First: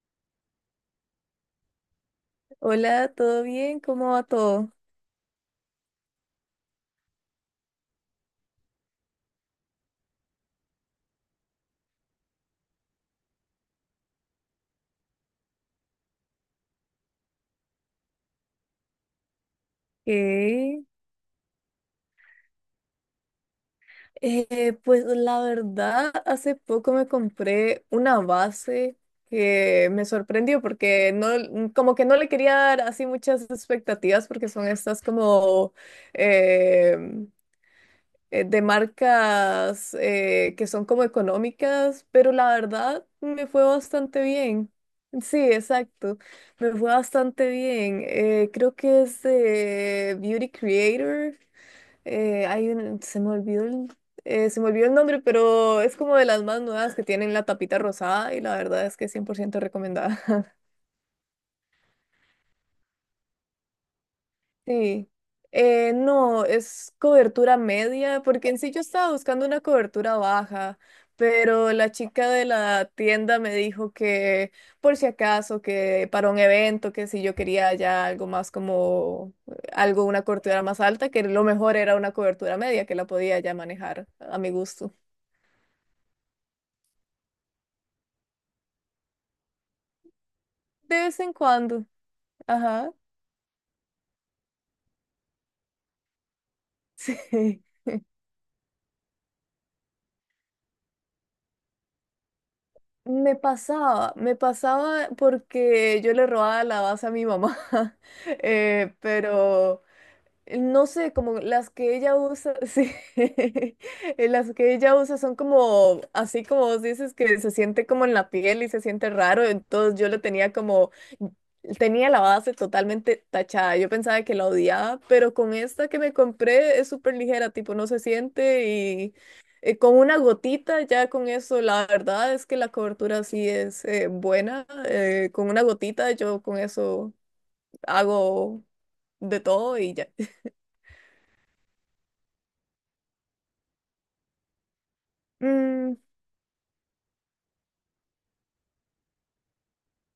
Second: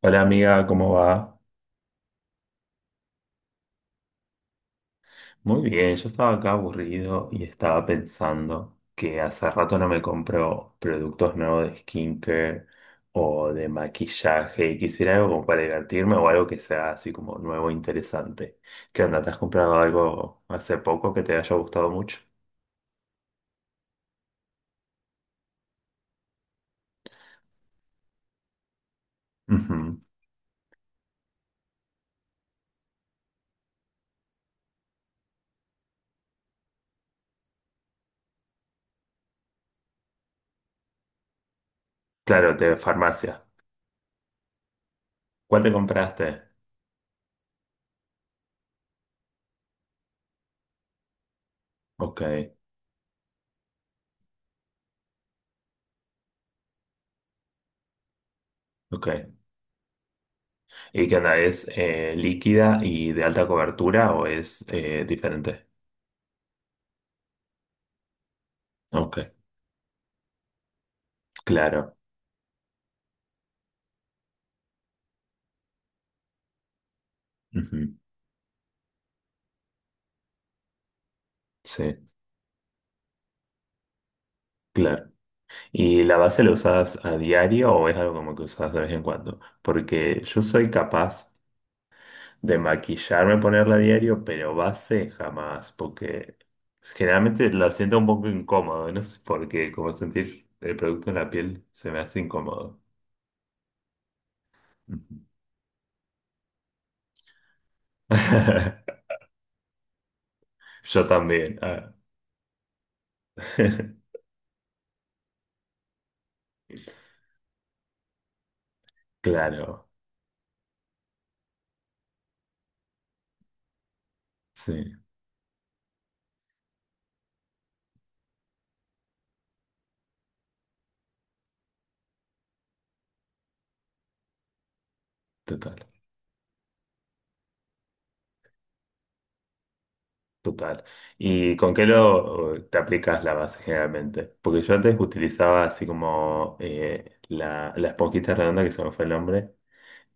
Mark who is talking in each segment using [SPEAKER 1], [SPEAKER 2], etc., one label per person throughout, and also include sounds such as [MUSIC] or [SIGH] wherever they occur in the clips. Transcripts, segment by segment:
[SPEAKER 1] Hola amiga, ¿cómo va?
[SPEAKER 2] Hola, ¿todo bien? ¿Cómo va todo?
[SPEAKER 1] Muy bien, yo estaba acá aburrido y estaba pensando que hace rato no me compro productos nuevos de skincare o de maquillaje y quisiera algo como para divertirme o algo que sea así como nuevo e interesante. ¿Qué onda? ¿Te has comprado algo hace
[SPEAKER 2] Ok.
[SPEAKER 1] poco que te haya gustado mucho?
[SPEAKER 2] Pues la verdad, hace poco me compré una base que
[SPEAKER 1] Ujú.
[SPEAKER 2] me sorprendió porque no, como que no le quería dar así muchas expectativas porque son estas como eh, de marcas que son como económicas, pero
[SPEAKER 1] Claro,
[SPEAKER 2] la
[SPEAKER 1] de
[SPEAKER 2] verdad
[SPEAKER 1] farmacia.
[SPEAKER 2] me fue bastante bien. Sí,
[SPEAKER 1] ¿Cuál te
[SPEAKER 2] exacto.
[SPEAKER 1] compraste?
[SPEAKER 2] Me fue bastante bien. Creo que es de Beauty Creator.
[SPEAKER 1] Ok,
[SPEAKER 2] Se me olvidó el, se me olvidó el nombre, pero es como de las más nuevas que tienen la tapita rosada y la verdad es que es cien
[SPEAKER 1] ok.
[SPEAKER 2] por ciento recomendada. [LAUGHS]
[SPEAKER 1] ¿Y qué onda? ¿Es líquida y de alta cobertura o es
[SPEAKER 2] Sí.
[SPEAKER 1] diferente?
[SPEAKER 2] No, es cobertura media, porque en sí yo estaba
[SPEAKER 1] Ok.
[SPEAKER 2] buscando una cobertura baja, pero la
[SPEAKER 1] Claro.
[SPEAKER 2] chica de la tienda me dijo que por si acaso, que para un evento, que si yo quería
[SPEAKER 1] Ujú,
[SPEAKER 2] ya algo más como algo, una cobertura más alta, que lo mejor era
[SPEAKER 1] sí,
[SPEAKER 2] una cobertura media, que la podía ya manejar a mi gusto.
[SPEAKER 1] claro. ¿Y la base la usas a diario o es algo como que usas de vez en cuando? Porque yo soy
[SPEAKER 2] De vez
[SPEAKER 1] capaz
[SPEAKER 2] en cuando,
[SPEAKER 1] de
[SPEAKER 2] ajá,
[SPEAKER 1] maquillarme, ponerla a diario, pero base jamás, porque
[SPEAKER 2] [LAUGHS]
[SPEAKER 1] generalmente
[SPEAKER 2] sí.
[SPEAKER 1] lo siento un poco incómodo, no sé por qué, como sentir el producto en la piel se me hace incómodo.
[SPEAKER 2] Me pasaba
[SPEAKER 1] Ujú.
[SPEAKER 2] porque yo le robaba la base a mi mamá. [LAUGHS]
[SPEAKER 1] [LAUGHS]
[SPEAKER 2] Pero no
[SPEAKER 1] Yo
[SPEAKER 2] sé, como
[SPEAKER 1] también,
[SPEAKER 2] las
[SPEAKER 1] ah.
[SPEAKER 2] que ella usa, [LAUGHS] sí, [LAUGHS]
[SPEAKER 1] [LAUGHS]
[SPEAKER 2] las que ella usa son como, así como vos dices, que se siente como en la piel y se siente raro,
[SPEAKER 1] Claro,
[SPEAKER 2] entonces yo lo tenía como, tenía la base totalmente tachada, yo pensaba que la
[SPEAKER 1] sí,
[SPEAKER 2] odiaba, pero con esta que me compré es súper ligera, tipo no se siente y con una gotita ya con eso, la verdad es que la cobertura sí es buena, con una
[SPEAKER 1] total.
[SPEAKER 2] gotita yo con eso hago de todo y ya.
[SPEAKER 1] Total. ¿Y con qué lo te aplicas la base generalmente? Porque yo antes utilizaba así
[SPEAKER 2] [LAUGHS]
[SPEAKER 1] como la esponjita redonda, que se me fue el nombre,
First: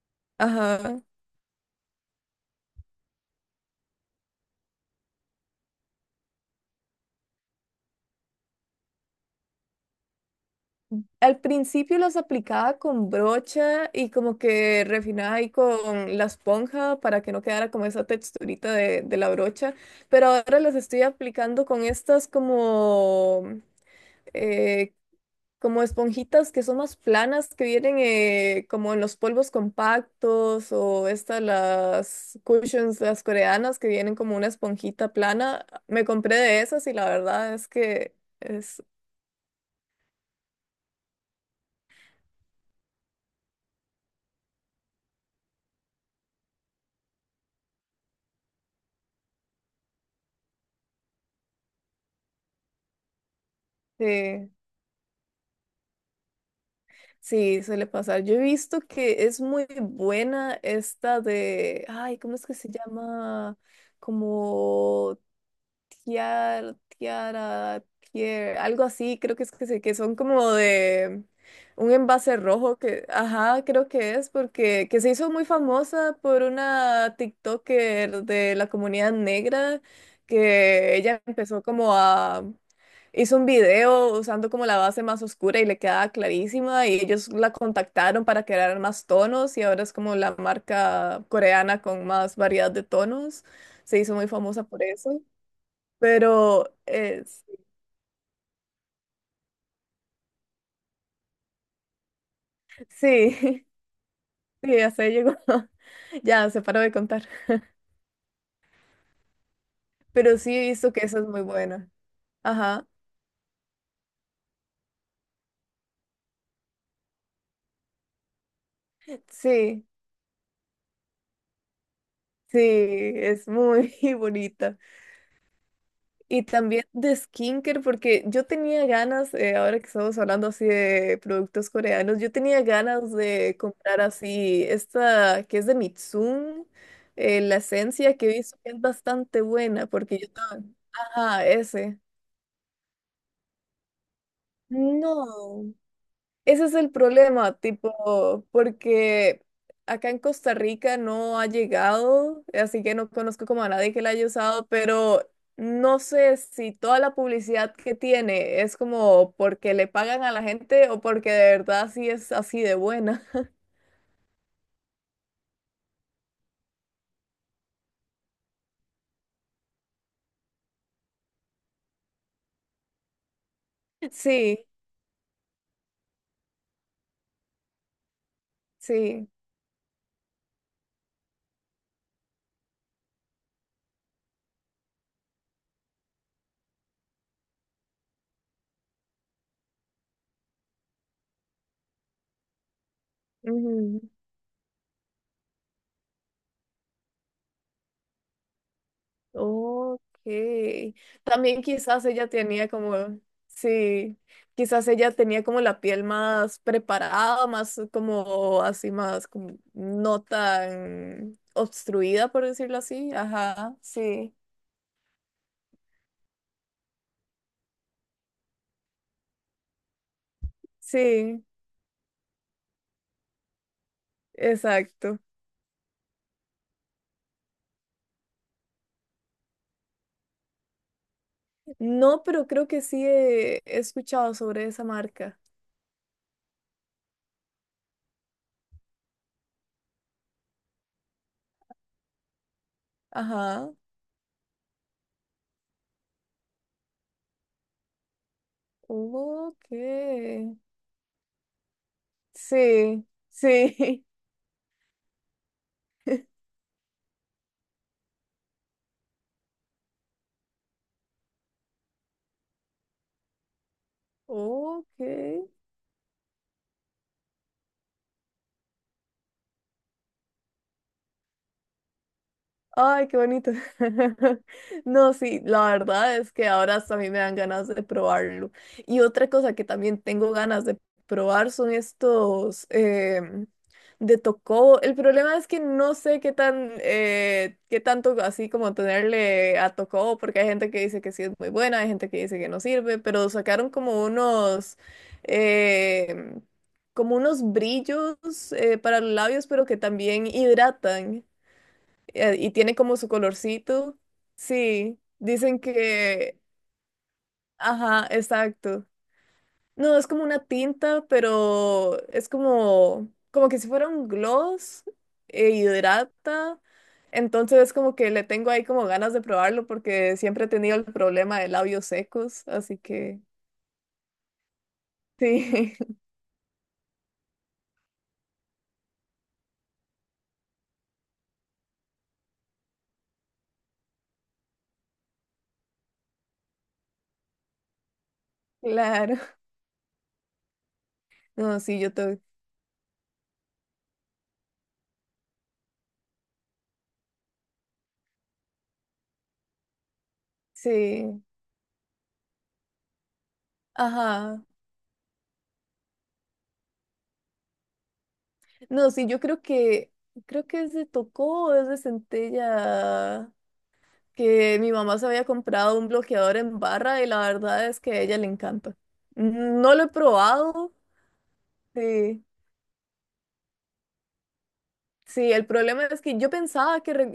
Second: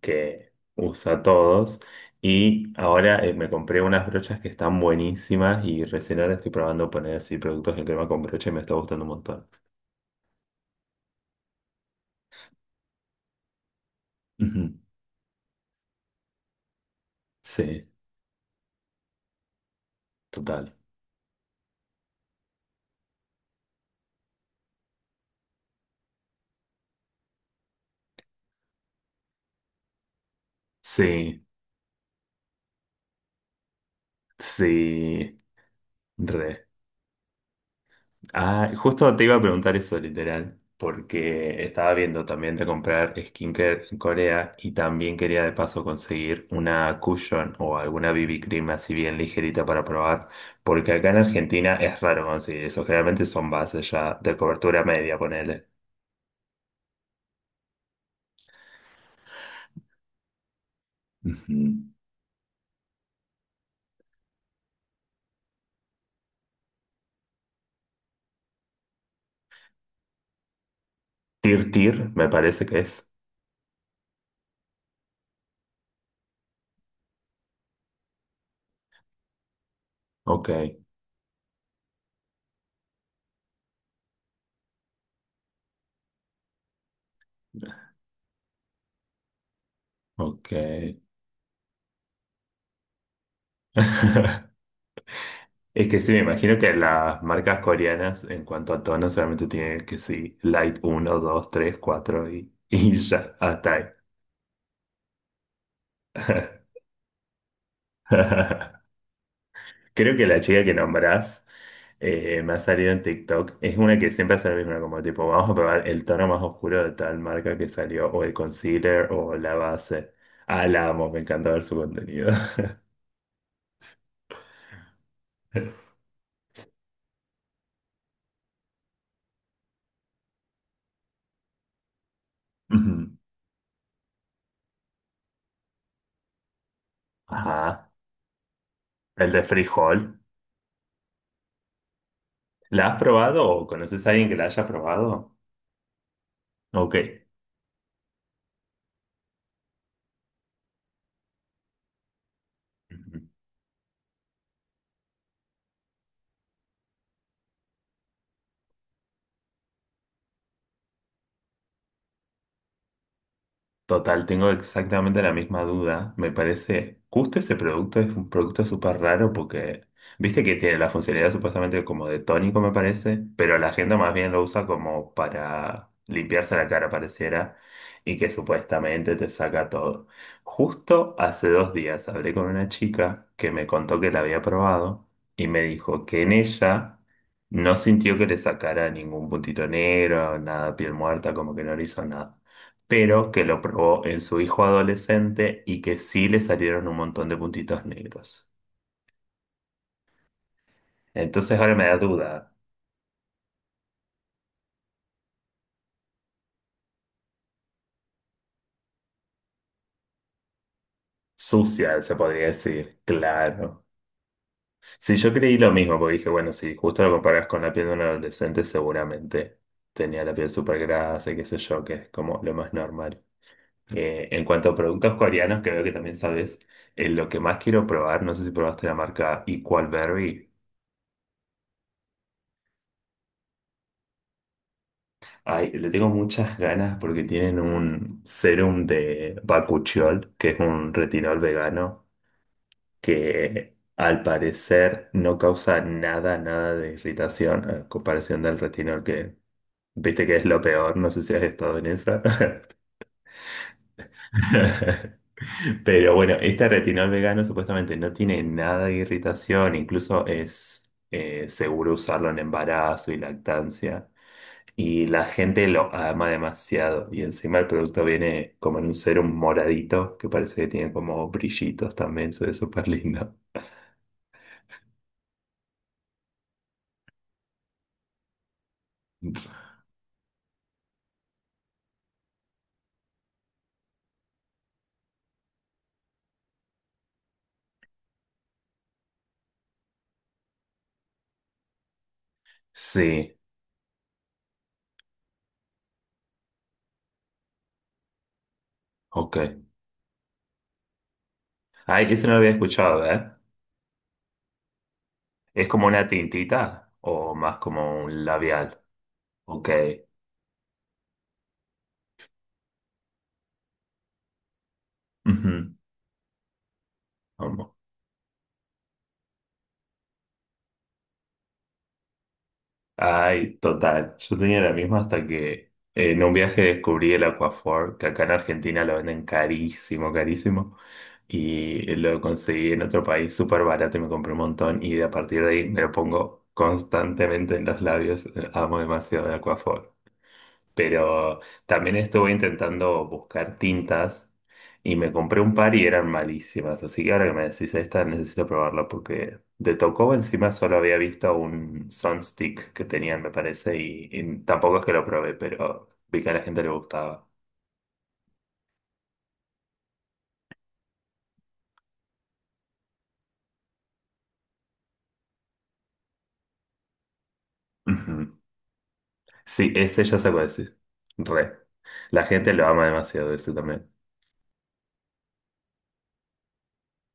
[SPEAKER 1] que
[SPEAKER 2] Ajá.
[SPEAKER 1] usa todos. Y ahora me compré unas brochas que están buenísimas y recién ahora estoy probando poner así productos en crema con brocha y me está gustando un montón.
[SPEAKER 2] Al principio las aplicaba con brocha y como
[SPEAKER 1] Ujú.
[SPEAKER 2] que refinaba ahí con la esponja para que no quedara
[SPEAKER 1] Sí,
[SPEAKER 2] como esa texturita de la brocha, pero ahora
[SPEAKER 1] total.
[SPEAKER 2] las estoy aplicando con estas como, eh, como esponjitas que son más planas, que vienen como en los polvos compactos o estas
[SPEAKER 1] Sí,
[SPEAKER 2] las cushions, las coreanas, que vienen como una esponjita
[SPEAKER 1] sí,
[SPEAKER 2] plana. Me compré de
[SPEAKER 1] re.
[SPEAKER 2] esas y la verdad es que
[SPEAKER 1] Ah,
[SPEAKER 2] es...
[SPEAKER 1] justo te iba a preguntar eso, literal, porque estaba viendo también de comprar skincare en Corea y también quería de paso conseguir una cushion o alguna BB cream así bien ligerita para probar, porque acá en Argentina es raro conseguir eso, generalmente son bases ya de
[SPEAKER 2] Sí,
[SPEAKER 1] cobertura media, ponele.
[SPEAKER 2] sí, suele pasar. Yo he visto que es muy buena esta
[SPEAKER 1] Ujú.
[SPEAKER 2] de, ay, ¿cómo es que se llama? Como tiara, tiara, tier, algo así, creo que es que son como de
[SPEAKER 1] Tir
[SPEAKER 2] un
[SPEAKER 1] Tir, me
[SPEAKER 2] envase
[SPEAKER 1] parece
[SPEAKER 2] rojo
[SPEAKER 1] que es.
[SPEAKER 2] que, ajá, creo que es porque que se hizo muy famosa por una TikToker de la comunidad negra
[SPEAKER 1] Ok,
[SPEAKER 2] que ella empezó como a hizo un video usando como la base más oscura y le quedaba clarísima y ellos la contactaron para crear más tonos y ahora es como la
[SPEAKER 1] ok.
[SPEAKER 2] marca coreana con más variedad de tonos. Se hizo muy
[SPEAKER 1] [LAUGHS]
[SPEAKER 2] famosa por eso,
[SPEAKER 1] Es que sí, me imagino
[SPEAKER 2] pero
[SPEAKER 1] que las
[SPEAKER 2] es,
[SPEAKER 1] marcas coreanas en cuanto a tono solamente tienen que sí, Light uno 2 3 4 y, [LAUGHS] y
[SPEAKER 2] sí,
[SPEAKER 1] ya, hasta ahí.
[SPEAKER 2] [LAUGHS] sí, hasta ahí llegó. [LAUGHS] Ya, se paró de contar.
[SPEAKER 1] [LAUGHS] Creo que
[SPEAKER 2] Pero
[SPEAKER 1] la
[SPEAKER 2] sí he
[SPEAKER 1] chica que
[SPEAKER 2] visto que esa es muy
[SPEAKER 1] nombrás
[SPEAKER 2] buena.
[SPEAKER 1] me ha
[SPEAKER 2] Ajá,
[SPEAKER 1] salido en TikTok es una que siempre hace lo mismo, como tipo, vamos a probar el tono más oscuro de tal marca que salió, o el concealer o la
[SPEAKER 2] sí,
[SPEAKER 1] base. Ah, la amo, me encanta ver su contenido.
[SPEAKER 2] sí, es muy [LAUGHS] bonita.
[SPEAKER 1] [LAUGHS]
[SPEAKER 2] Y también de skincare, porque yo tenía ganas, ahora que estamos hablando así de productos coreanos, yo tenía ganas
[SPEAKER 1] Ujú.
[SPEAKER 2] de comprar así esta que es de Mitsum, la
[SPEAKER 1] Ajá.
[SPEAKER 2] esencia que he visto que es
[SPEAKER 1] El
[SPEAKER 2] bastante
[SPEAKER 1] de
[SPEAKER 2] buena,
[SPEAKER 1] frijol.
[SPEAKER 2] porque yo estaba... Ajá, ese.
[SPEAKER 1] ¿La has probado o conoces a alguien que la haya probado?
[SPEAKER 2] No. Ese es el
[SPEAKER 1] Ok.
[SPEAKER 2] problema, tipo, porque acá en Costa Rica no ha llegado, así que no
[SPEAKER 1] Ujú.
[SPEAKER 2] conozco como a nadie que la haya usado, pero no sé si toda la publicidad que tiene es como porque le pagan a la gente o porque de verdad sí es así de buena. [LAUGHS]
[SPEAKER 1] Total, tengo exactamente la misma duda. Me parece, justo ese producto es un producto súper raro porque, viste que tiene la funcionalidad supuestamente como de tónico, me parece, pero la gente más bien lo usa
[SPEAKER 2] Sí,
[SPEAKER 1] como para limpiarse la cara, pareciera, y que supuestamente te
[SPEAKER 2] sí.
[SPEAKER 1] saca todo. Justo hace 2 días hablé con una chica que me contó que la había probado y me dijo que en ella no sintió que le sacara ningún puntito negro, nada, piel muerta, como que no le hizo nada pero que lo probó en su hijo adolescente y que sí le salieron un montón de puntitos negros.
[SPEAKER 2] Ok.
[SPEAKER 1] Entonces
[SPEAKER 2] También
[SPEAKER 1] ahora me da
[SPEAKER 2] quizás ella
[SPEAKER 1] duda.
[SPEAKER 2] tenía como, sí, quizás ella tenía como la piel más preparada, más como así, más como no tan
[SPEAKER 1] Sucia, se
[SPEAKER 2] obstruida, por
[SPEAKER 1] podría
[SPEAKER 2] decirlo
[SPEAKER 1] decir,
[SPEAKER 2] así. Ajá,
[SPEAKER 1] claro.
[SPEAKER 2] sí,
[SPEAKER 1] Sí, yo creí lo mismo, porque dije, bueno, si justo lo comparas con la piel de un adolescente, seguramente tenía la piel súper grasa y qué
[SPEAKER 2] sí,
[SPEAKER 1] sé yo, que es como lo más normal. En cuanto a productos
[SPEAKER 2] exacto.
[SPEAKER 1] coreanos, que veo que también sabes, lo que más quiero probar, no sé si probaste la marca Equal Berry.
[SPEAKER 2] No, pero creo que sí he, he escuchado sobre esa marca.
[SPEAKER 1] Ay, le tengo muchas ganas porque tienen un serum de bakuchiol, que es un retinol vegano,
[SPEAKER 2] Ajá.
[SPEAKER 1] que al parecer no causa nada, nada de irritación a comparación del retinol que,
[SPEAKER 2] Ok.
[SPEAKER 1] viste que es lo peor, no sé si has estado en esa. [LAUGHS]
[SPEAKER 2] Sí, sí.
[SPEAKER 1] [LAUGHS] Pero bueno, este retinol vegano supuestamente no tiene nada de irritación, incluso es seguro usarlo en embarazo y lactancia. Y
[SPEAKER 2] [LAUGHS]
[SPEAKER 1] la
[SPEAKER 2] Ok.
[SPEAKER 1] gente lo ama demasiado. Y encima el producto viene como en un serum moradito, que parece que tiene como brillitos también, se ve súper
[SPEAKER 2] Ay, qué
[SPEAKER 1] lindo.
[SPEAKER 2] bonito. [LAUGHS] No, sí, la verdad es que ahora hasta a mí me dan ganas de probarlo. Y otra cosa
[SPEAKER 1] [LAUGHS]
[SPEAKER 2] que también tengo ganas de probar son estos de Tocobo. El problema es que no sé qué tan, qué tanto así como tenerle a Tocobo, porque hay gente que dice que sí es muy buena, hay gente que dice que no sirve, pero
[SPEAKER 1] Sí,
[SPEAKER 2] sacaron como em, unos brillos para los
[SPEAKER 1] ok.
[SPEAKER 2] labios, pero que también hidratan
[SPEAKER 1] Ay, eso no lo había
[SPEAKER 2] y tiene como
[SPEAKER 1] escuchado,
[SPEAKER 2] su
[SPEAKER 1] ¿eh?
[SPEAKER 2] colorcito. Sí, dicen
[SPEAKER 1] ¿Es como una
[SPEAKER 2] que,
[SPEAKER 1] tintita o más como
[SPEAKER 2] ajá,
[SPEAKER 1] un labial?
[SPEAKER 2] exacto.
[SPEAKER 1] Ok.
[SPEAKER 2] No, es como una tinta, pero es como, como que si fuera un gloss, e hidrata. Entonces es
[SPEAKER 1] Ujú.
[SPEAKER 2] como que le tengo ahí como ganas de probarlo porque siempre he tenido el problema de labios secos, así que
[SPEAKER 1] Ay, total. Yo tenía la misma hasta que
[SPEAKER 2] sí,
[SPEAKER 1] en un viaje descubrí el Aquaphor, que acá en Argentina lo venden carísimo, carísimo. Y lo conseguí en otro país súper barato y me compré un montón. Y a partir de ahí me lo pongo constantemente en los labios.
[SPEAKER 2] [LAUGHS]
[SPEAKER 1] Amo
[SPEAKER 2] claro.
[SPEAKER 1] demasiado el Aquaphor. Pero
[SPEAKER 2] No, sí, yo
[SPEAKER 1] también
[SPEAKER 2] tengo,
[SPEAKER 1] estuve intentando buscar tintas y me compré un par y eran malísimas. Así que ahora que me decís esta, necesito probarla porque de Tocobo encima solo había
[SPEAKER 2] sí,
[SPEAKER 1] visto un Sunstick que tenían, me parece, y
[SPEAKER 2] ajá.
[SPEAKER 1] tampoco es que lo probé, pero vi que a la gente le gustaba.
[SPEAKER 2] No, sí, yo creo que es de Tocó o es de Centella. Que mi mamá se había comprado un bloqueador en barra y la verdad es que a ella le
[SPEAKER 1] Ujú.
[SPEAKER 2] encanta.
[SPEAKER 1] Sí,
[SPEAKER 2] No lo he
[SPEAKER 1] ese ya sé cuál
[SPEAKER 2] probado,
[SPEAKER 1] decir. Re. La
[SPEAKER 2] sí.
[SPEAKER 1] gente lo ama demasiado, ese también.
[SPEAKER 2] Sí, el problema es que yo pensaba que re-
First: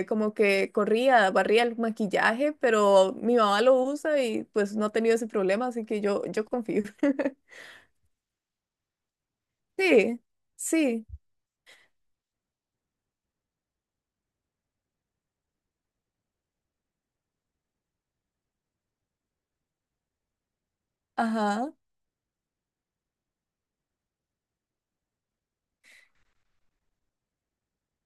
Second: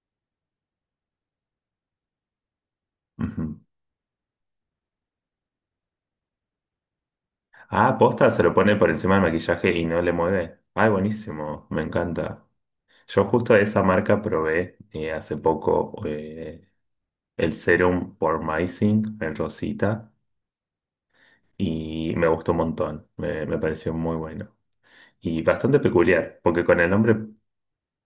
[SPEAKER 2] eh, como que corría, barría el maquillaje, pero mi
[SPEAKER 1] Ujú.
[SPEAKER 2] mamá lo usa y pues no ha tenido ese problema, así que yo confío. [LAUGHS]
[SPEAKER 1] Ah, posta, se lo pone por encima del maquillaje y no le
[SPEAKER 2] Sí,
[SPEAKER 1] mueve. Ay,
[SPEAKER 2] sí,
[SPEAKER 1] buenísimo, me encanta. Yo justo de esa marca probé hace poco el serum por Pormazine, el Rosita,
[SPEAKER 2] ajá,
[SPEAKER 1] y me gustó un montón, me pareció muy bueno. Y bastante peculiar, porque con el nombre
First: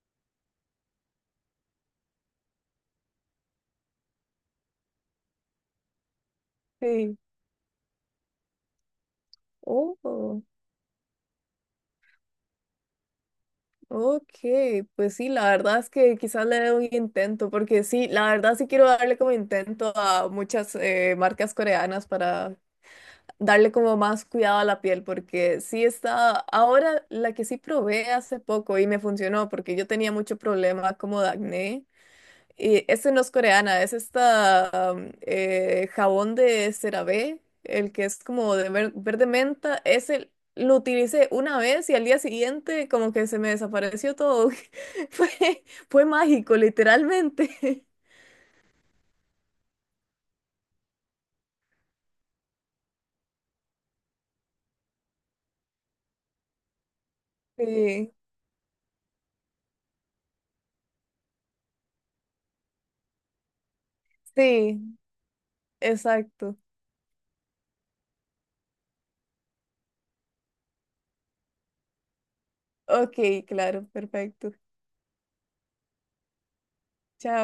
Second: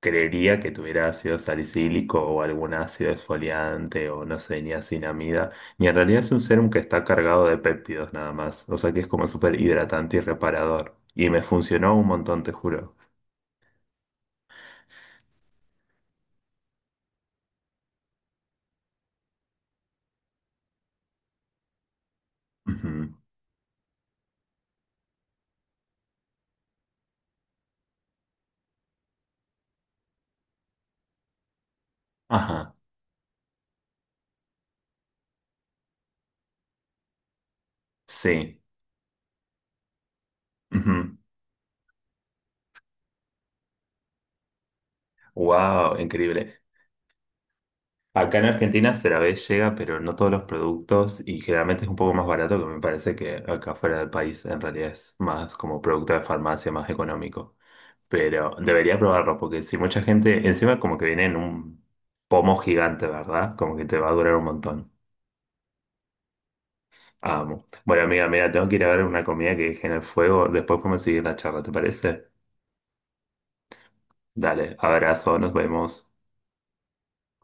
[SPEAKER 1] creería que tuviera ácido salicílico o algún ácido esfoliante o no sé, niacinamida, y en realidad es un serum que está
[SPEAKER 2] sí.
[SPEAKER 1] cargado de péptidos nada más, o sea que es como súper hidratante y
[SPEAKER 2] Oh.
[SPEAKER 1] reparador. Y me funcionó un montón, te juro.
[SPEAKER 2] Ok, pues sí, la verdad es que quizás le dé un intento, porque sí, la verdad sí quiero darle como intento a muchas marcas coreanas para
[SPEAKER 1] Ujú.
[SPEAKER 2] darle como más cuidado a la piel, porque sí está, ahora la que sí probé hace poco y me funcionó, porque yo tenía mucho problema como de acné.
[SPEAKER 1] Ajá,
[SPEAKER 2] Y ese no es coreana, es esta jabón de CeraVe, el que es como
[SPEAKER 1] sí.
[SPEAKER 2] de verde menta. Ese lo
[SPEAKER 1] Ujú.
[SPEAKER 2] utilicé una vez y al día siguiente como que se me desapareció todo. [LAUGHS] Fue,
[SPEAKER 1] Wow,
[SPEAKER 2] fue
[SPEAKER 1] increíble.
[SPEAKER 2] mágico, literalmente. [LAUGHS]
[SPEAKER 1] Acá en Argentina vez llega, pero no todos los productos y generalmente es un poco más barato que me parece que acá fuera del país en realidad es más como producto de farmacia, más económico.
[SPEAKER 2] Sí,
[SPEAKER 1] Pero debería probarlo porque si mucha gente, encima como que viene en un pomo gigante, ¿verdad? Como que te va a durar un
[SPEAKER 2] sí,
[SPEAKER 1] montón.
[SPEAKER 2] exacto.
[SPEAKER 1] Amo. Bueno, amiga, mira, tengo que ir a ver una comida que dejé en el fuego. Después podemos seguir la charla, ¿te parece?
[SPEAKER 2] Ok, claro, perfecto.
[SPEAKER 1] Dale, abrazo, nos vemos.
[SPEAKER 2] Chao.